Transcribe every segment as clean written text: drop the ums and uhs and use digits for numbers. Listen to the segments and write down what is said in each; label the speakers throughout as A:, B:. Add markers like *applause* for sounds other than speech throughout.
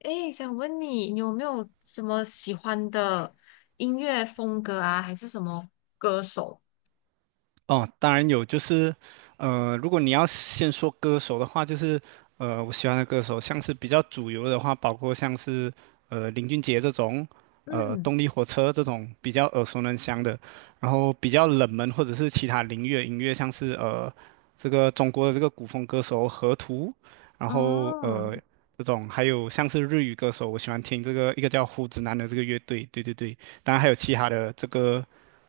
A: 诶，想问你，你有没有什么喜欢的音乐风格啊，还是什么歌手？
B: 哦，当然有，就是，如果你要先说歌手的话，就是，我喜欢的歌手，像是比较主流的话，包括像是，林俊杰这种，
A: 嗯，
B: 动力火车这种比较耳熟能详的。然后比较冷门或者是其他领域的音乐，像是这个中国的这个古风歌手河图，然后
A: 哦，
B: 这种还有像是日语歌手，我喜欢听这个一个叫胡子男的这个乐队，对对对。当然还有其他的这个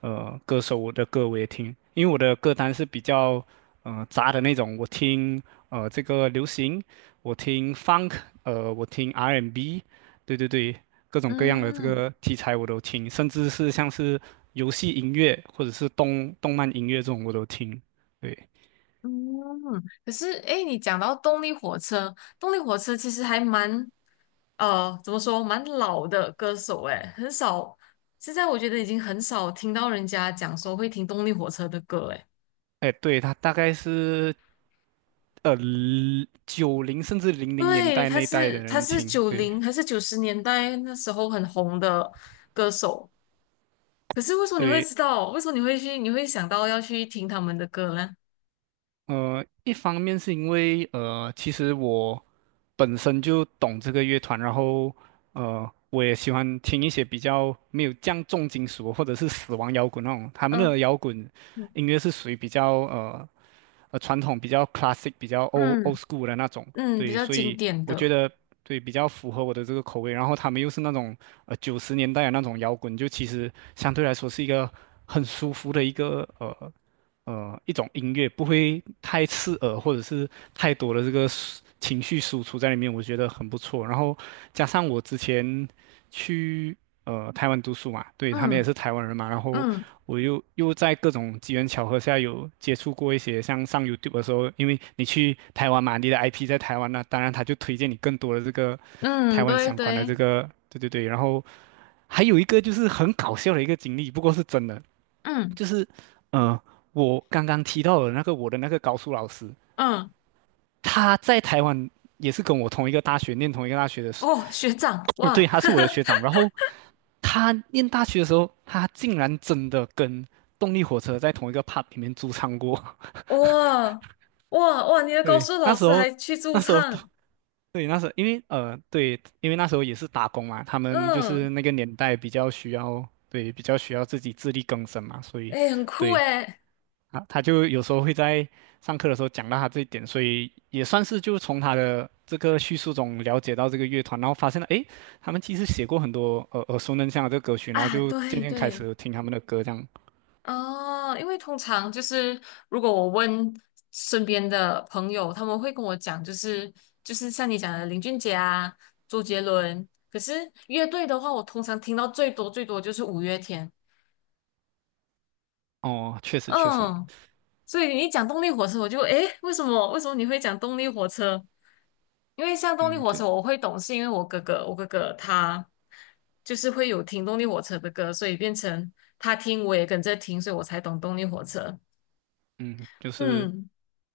B: 歌手我的歌我也听，因为我的歌单是比较杂的那种，我听这个流行，我听 funk，我听 R&B，对对对，各种各样的这
A: 嗯
B: 个题材我都听，甚至是像是游戏音乐或者是动漫音乐这种我都听。对。
A: 嗯。可是，诶，你讲到动力火车，动力火车其实还蛮，怎么说，蛮老的歌手，诶，很少。现在我觉得已经很少听到人家讲说会听动力火车的歌，诶。
B: 哎，对，他大概是呃九零甚至零零年
A: 对，
B: 代
A: 他
B: 那一代的
A: 是他
B: 人
A: 是
B: 听，
A: 九
B: 对。
A: 零还是九十年代那时候很红的歌手。可是为什么你会
B: 对，
A: 知道？为什么你会去？你会想到要去听他们的歌呢？
B: 一方面是因为其实我本身就懂这个乐团，然后我也喜欢听一些比较没有这样重金属或者是死亡摇滚那种，他们
A: 嗯，
B: 的摇滚音乐是属于比较传统、比较 classic、比较 old
A: 嗯
B: school 的那种。
A: 嗯，比
B: 对，
A: 较
B: 所
A: 经
B: 以
A: 典
B: 我觉
A: 的，
B: 得对比较符合我的这个口味。然后他们又是那种90年代的那种摇滚，就其实相对来说是一个很舒服的一个一种音乐，不会太刺耳或者是太多的这个情绪输出在里面，我觉得很不错。然后加上我之前去，台湾读书嘛，对，他们也
A: 嗯
B: 是台湾人嘛。然后
A: 嗯
B: 我又在各种机缘巧合下有接触过一些像上 YouTube 的时候，因为你去台湾嘛，你的 IP 在台湾那、当然他就推荐你更多的这个台
A: 嗯，
B: 湾
A: 对
B: 相关的这
A: 对，
B: 个，对对对。然后还有一个就是很搞笑的一个经历，不过是真的，
A: 嗯
B: 就是呃我刚刚提到的那个我的那个高数老师，
A: 嗯，
B: 他在台湾也是跟我同一个大学念同一个大学的。
A: 哦，学长，
B: *coughs* *smacks lips* 对，
A: 哇，
B: 他是我的学长，然后他念大学的时候，他竟然真的跟动力火车在同一个 pub 里面驻唱过。
A: *laughs* 哇哇哇，你的
B: *laughs*
A: 高
B: 对，
A: 数
B: 那
A: 老
B: 时
A: 师
B: 候，
A: 还去驻
B: 那时候，
A: 唱，
B: 对，那时候，因为对，因为那时候也是打工嘛，他们就是
A: 嗯，
B: 那个年代比较需要，对，比较需要自己自力更生嘛，所以，
A: 哎，很酷
B: 对。
A: 哎，
B: 啊，他就有时候会在上课的时候讲到他这一点，所以也算是就从他的这个叙述中了解到这个乐团，然后发现了，诶，他们其实写过很多耳熟能详的这个歌曲，然后
A: 啊，
B: 就渐
A: 对
B: 渐开
A: 对。
B: 始听他们的歌这样。
A: 哦，因为通常就是如果我问身边的朋友，他们会跟我讲，就是像你讲的林俊杰啊、周杰伦。可是乐队的话，我通常听到最多最多就是五月天。
B: 哦，确实确实。
A: 嗯，所以你一讲动力火车，我就诶，为什么你会讲动力火车？因为像动力
B: 嗯，
A: 火
B: 就
A: 车，我会懂，是因为我哥哥，我哥哥他就是会有听动力火车的歌，所以变成他听，我也跟着听，所以我才懂动力火车。
B: 嗯就是
A: 嗯。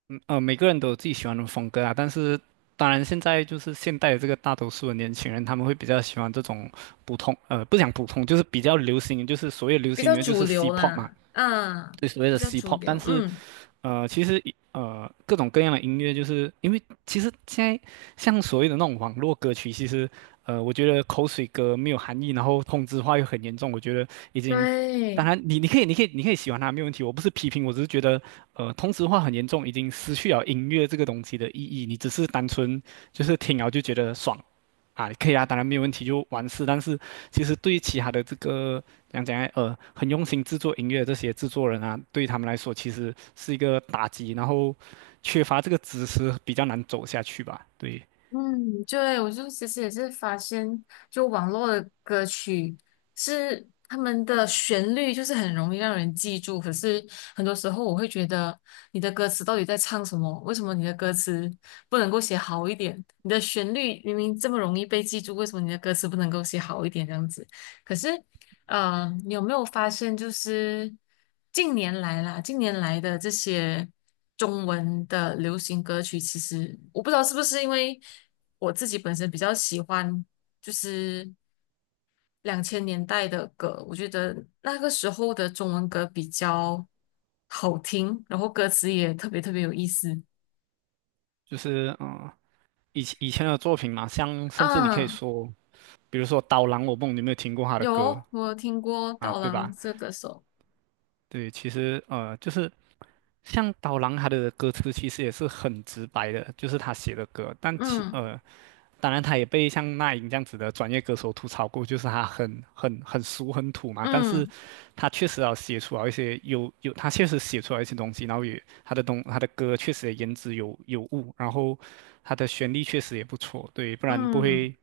B: 每个人都有自己喜欢的风格啊。但是当然，现在就是现代的这个大多数的年轻人，他们会比较喜欢这种普通，不讲普通，就是比较流行，就是所谓流
A: 比
B: 行
A: 较
B: 音乐就
A: 主
B: 是
A: 流
B: C-pop 嘛，
A: 啦，嗯，
B: 对，所谓
A: 比
B: 的
A: 较主
B: C-pop。但
A: 流，
B: 是
A: 嗯，
B: 其实各种各样的音乐，就是因为其实现在像所谓的那种网络歌曲，其实我觉得口水歌没有含义，然后同质化又很严重，我觉得已经，当
A: 对，
B: 然你可以喜欢它没有问题，我不是批评，我只是觉得同质化很严重，已经失去了音乐这个东西的意义，你只是单纯就是听了就觉得爽。啊，可以啊，当然没有问题，就完事。但是其实对于其他的这个讲来，很用心制作音乐的这些制作人啊，对他们来说其实是一个打击，然后缺乏这个知识比较难走下去吧。对，
A: 嗯，对，我就其实也是发现，就网络的歌曲是他们的旋律就是很容易让人记住，可是很多时候我会觉得你的歌词到底在唱什么？为什么你的歌词不能够写好一点？你的旋律明明这么容易被记住，为什么你的歌词不能够写好一点这样子？可是嗯，你有没有发现，就是近年来啦，近年来的这些中文的流行歌曲，其实我不知道是不是因为我自己本身比较喜欢，就是两千年代的歌，我觉得那个时候的中文歌比较好听，然后歌词也特别特别有意思。
B: 就是以前的作品嘛，像甚至你可以
A: 嗯，
B: 说，比如说《刀郎我梦》，你有没有听过他的歌
A: 有，我有听过
B: 啊？
A: 刀
B: 对
A: 郎
B: 吧？
A: 这个手，
B: 对，其实就是像刀郎他的歌词其实也是很直白的，就是他写的歌，
A: 嗯
B: 当然他也被像那英这样子的专业歌手吐槽过，就是他很俗很土嘛。但是
A: 嗯
B: 他确实要写出来一些他确实写出来一些东西，然后也他的歌确实也言之有物，然后他的旋律确实也不错，对，不然不
A: 嗯，
B: 会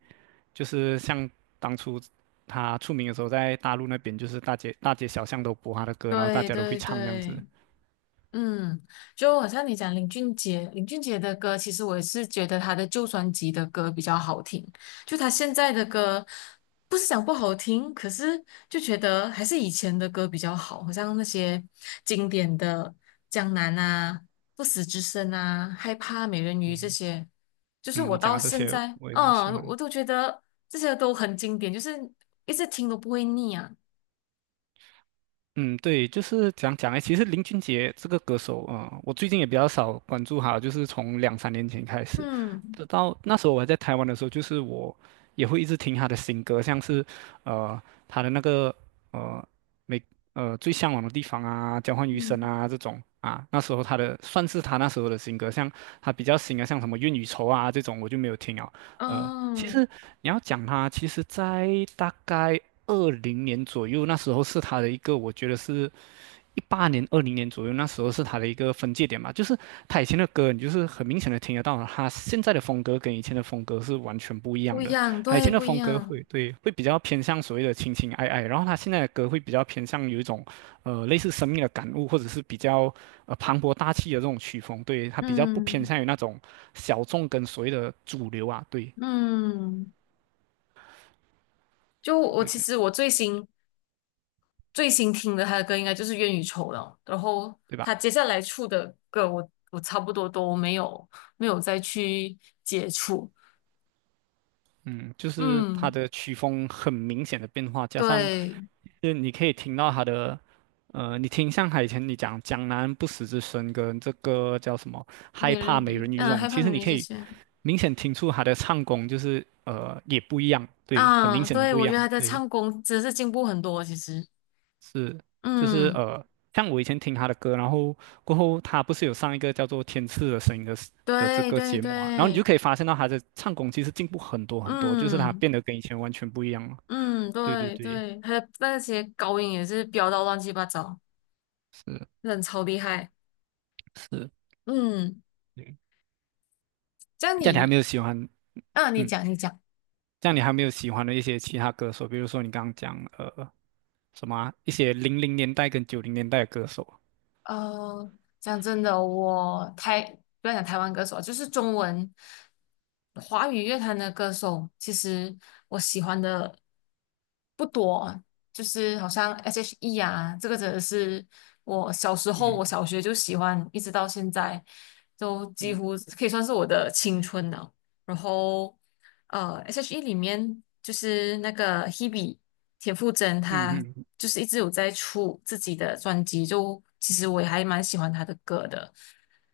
B: 就是像当初。他出名的时候，在大陆那边就是大街小巷都播他的歌，然后大
A: 对
B: 家都会
A: 对
B: 唱这样子。
A: 对。嗯，就好像你讲林俊杰，林俊杰的歌，其实我也是觉得他的旧专辑的歌比较好听。就他现在的歌，不是讲不好听，可是就觉得还是以前的歌比较好，好像那些经典的《江南》啊、《不死之身》啊、《害怕美人鱼》这
B: 嗯。
A: 些，就是
B: 嗯，你
A: 我
B: 讲
A: 到
B: 的这
A: 现
B: 些
A: 在，
B: 我也蛮喜
A: 嗯，我
B: 欢。
A: 都觉得这些都很经典，就是一直听都不会腻啊。
B: 嗯，对，就是讲讲哎，其实林俊杰这个歌手啊、我最近也比较少关注他，就是从两三年前开始，
A: 嗯
B: 直到那时候我还在台湾的时候，就是我也会一直听他的新歌，像是呃他的那个呃每最向往的地方啊，交换余生
A: 嗯，
B: 啊这种啊。那时候他的算是他那时候的新歌，像他比较新的像什么愿与愁啊这种我就没有听了。其实
A: 哦，
B: 你要讲他，其实在大概二零年左右，那时候是他的一个，我觉得是18年、二零年左右，那时候是他的一个分界点吧。就是他以前的歌，你就是很明显的听得到，他现在的风格跟以前的风格是完全不一
A: 不
B: 样
A: 一
B: 的。
A: 样，
B: 它以
A: 对，
B: 前的
A: 不一
B: 风格
A: 样。
B: 会对会比较偏向所谓的情情爱爱，然后他现在的歌会比较偏向有一种类似生命的感悟，或者是比较磅礴大气的这种曲风。对，他比较不偏
A: 嗯
B: 向于那种小众跟所谓的主流啊，对。
A: 嗯，就我
B: 对
A: 其
B: 对
A: 实我最新听的他的歌应该就是《冤与仇》了，然后
B: 对吧？
A: 他接下来出的歌我差不多都没有再去接触。
B: 嗯，就是他
A: 嗯，
B: 的曲风很明显的变化，加上
A: 对，
B: 就是你可以听到他的，你听像你讲江南不死之身跟这个叫什么害
A: 美
B: 怕
A: 人
B: 美
A: 鱼，
B: 人鱼这
A: 嗯，
B: 种，
A: 害怕
B: 其实
A: 美
B: 你
A: 人鱼
B: 可
A: 这
B: 以
A: 些
B: 明显听出他的唱功就是也不一样，对，很明
A: 啊，
B: 显的
A: 对，
B: 不一
A: 我觉
B: 样，
A: 得他的
B: 对。
A: 唱功真是进步很多，其实，
B: 是，就是
A: 嗯，
B: 像我以前听他的歌，然后过后他不是有上一个叫做《天赐的声音》的 这
A: 对
B: 个
A: 对
B: 节目啊，然后你就
A: 对，
B: 可以发现到他的唱功其实进步很多很多，就是他
A: 嗯
B: 变得跟以前完全不一样了。
A: 嗯，
B: 对对
A: 对
B: 对，
A: 对，他的那些高音也是飙到乱七八糟，
B: 是
A: 真的超厉害，
B: 是，
A: 嗯。
B: 对。
A: 这样
B: 这样你还
A: 你，
B: 没有喜欢。
A: 啊，你
B: 嗯，
A: 讲，你讲。
B: 这样你还没有喜欢的一些其他歌手，比如说你刚刚讲什么啊一些零零年代跟90年代的歌手，
A: 呃，讲真的，我台不要讲台湾歌手啊就是中文华语乐坛的歌手，其实我喜欢的不多，就是好像 S.H.E 啊，这个真的是我小时候，我
B: 嗯
A: 小学就喜欢，一直到现在，都几
B: 嗯
A: 乎可以算是我的青春了。然后S.H.E 里面就是那个 Hebe 田馥甄，她
B: 嗯嗯
A: 就是一直有在出自己的专辑，就其实我也还蛮喜欢她的歌的。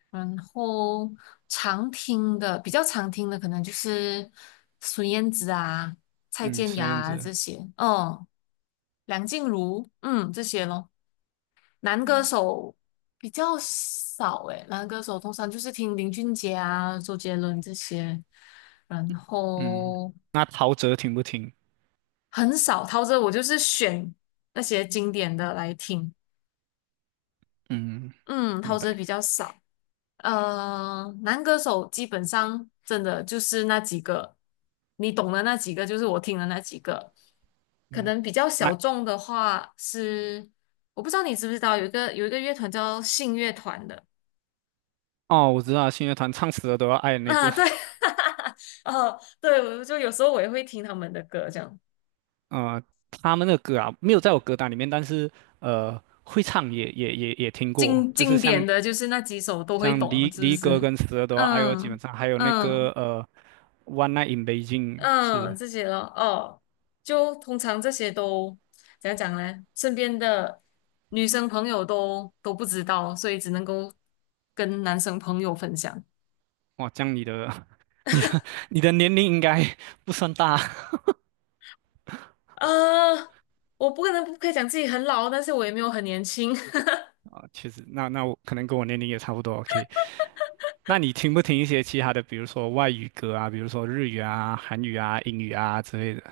A: 然后常听的比较常听的可能就是孙燕姿啊、蔡
B: 嗯，
A: 健
B: 孙
A: 雅
B: 燕
A: 啊
B: 姿，
A: 这些，哦，梁静茹，嗯，这些咯。男歌
B: 嗯
A: 手比较少诶，男歌手通常就是听林俊杰啊、周杰伦这些，然
B: 嗯，
A: 后
B: 那陶喆听不听？
A: 很少陶喆，我就是选那些经典的来听。
B: 嗯，
A: 嗯，
B: 明
A: 陶喆
B: 白。
A: 比较少。男歌手基本上真的就是那几个，你懂的那几个，就是我听的那几个。可
B: 嗯，
A: 能比较
B: 那
A: 小众的话是，我不知道你知不知道，有一个乐团叫信乐团的。
B: 哦，我知道信乐团唱死了都要爱的
A: *laughs*
B: 那
A: 啊，
B: 个。
A: 对，
B: *laughs*
A: *laughs* 哦，对，我就有时候我也会听他们的歌，这样
B: 呃，他们的歌啊，没有在我歌单里面，但是会唱也听过，
A: 经
B: 就是
A: 经典
B: 像
A: 的就是那几首都会
B: 像离
A: 懂，是不
B: 离歌
A: 是？
B: 跟死了都要爱哦，基本
A: 嗯
B: 上还有那个
A: 嗯
B: One Night in Beijing 是。
A: 嗯，这些咯，哦，就通常这些都怎样讲呢？身边的女生朋友都不知道，所以只能够跟男生朋友分享。
B: 哇，这样你的 *laughs* 你你的年龄应该 *laughs* 不算大。
A: 啊、我不可能不可以讲自己很老，但是我也没有很年轻。*laughs*
B: *laughs* 其实那我可能跟我年龄也差不多，OK，那你听不听一些其他的，比如说外语歌啊，比如说日语啊、韩语啊、英语啊之类的？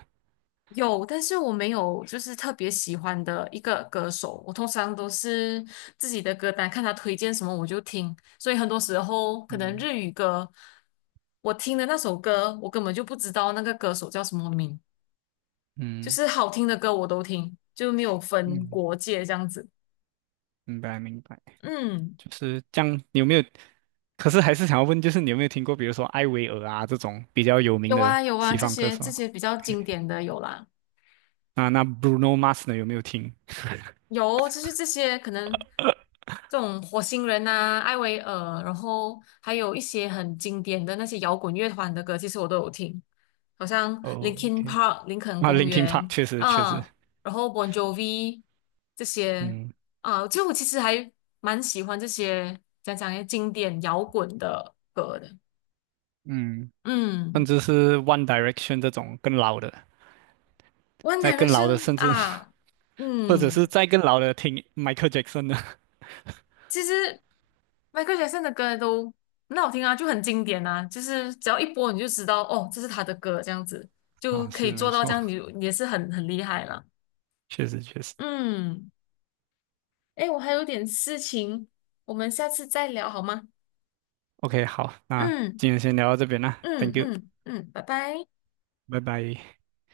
A: 有，但是我没有就是特别喜欢的一个歌手，我通常都是自己的歌单，看他推荐什么我就听，所以很多时候可能
B: 嗯
A: 日语歌，我听的那首歌，我根本就不知道那个歌手叫什么名，就
B: 嗯。
A: 是好听的歌我都听，就没有分
B: 嗯，
A: 国界这样子。
B: 明白明白，
A: 嗯，
B: 就是这样。你有没有？可是还是想要问，就是你有没有听过，比如说艾薇儿啊这种比较有名
A: 有
B: 的
A: 啊有啊，
B: 西
A: 这
B: 方歌
A: 些
B: 手
A: 这些比较
B: ？OK，
A: 经典的有啦。
B: 那Bruno Mars 呢有没有听？
A: 有，就是这些可能这种火星人啊、艾薇儿，然后还有一些很经典的那些摇滚乐团的歌，其实我都有听，好像
B: 哦
A: Linkin
B: ，OK，
A: Park、林肯
B: 那 l i
A: 公
B: n k i n Park
A: 园
B: 确实确实。
A: 啊，然后 Bon Jovi 这些
B: 嗯
A: 啊，就我其实还蛮喜欢这些些经典摇滚的歌的。
B: 嗯，甚
A: 嗯
B: 至是 One Direction 这种更老的，
A: ，One
B: 在更老的，
A: Direction
B: 甚至
A: 啊，
B: *laughs* 或者是
A: 嗯。
B: 再更老的，听 Michael Jackson 的。
A: 其实 Michael Jackson 的歌都很好听啊，就很经典啊，就是只要一播你就知道哦，这是他的歌，这样子
B: *laughs*
A: 就
B: 啊，
A: 可
B: 是
A: 以
B: 没
A: 做到这
B: 错，
A: 样，你你也是很很厉害了。
B: 确实确实。
A: 嗯，哎，我还有点事情，我们下次再聊好吗？
B: OK，好，那
A: 嗯
B: 今天先聊到这边啦
A: 嗯
B: ，Thank you，
A: 嗯嗯，拜拜。
B: 拜拜。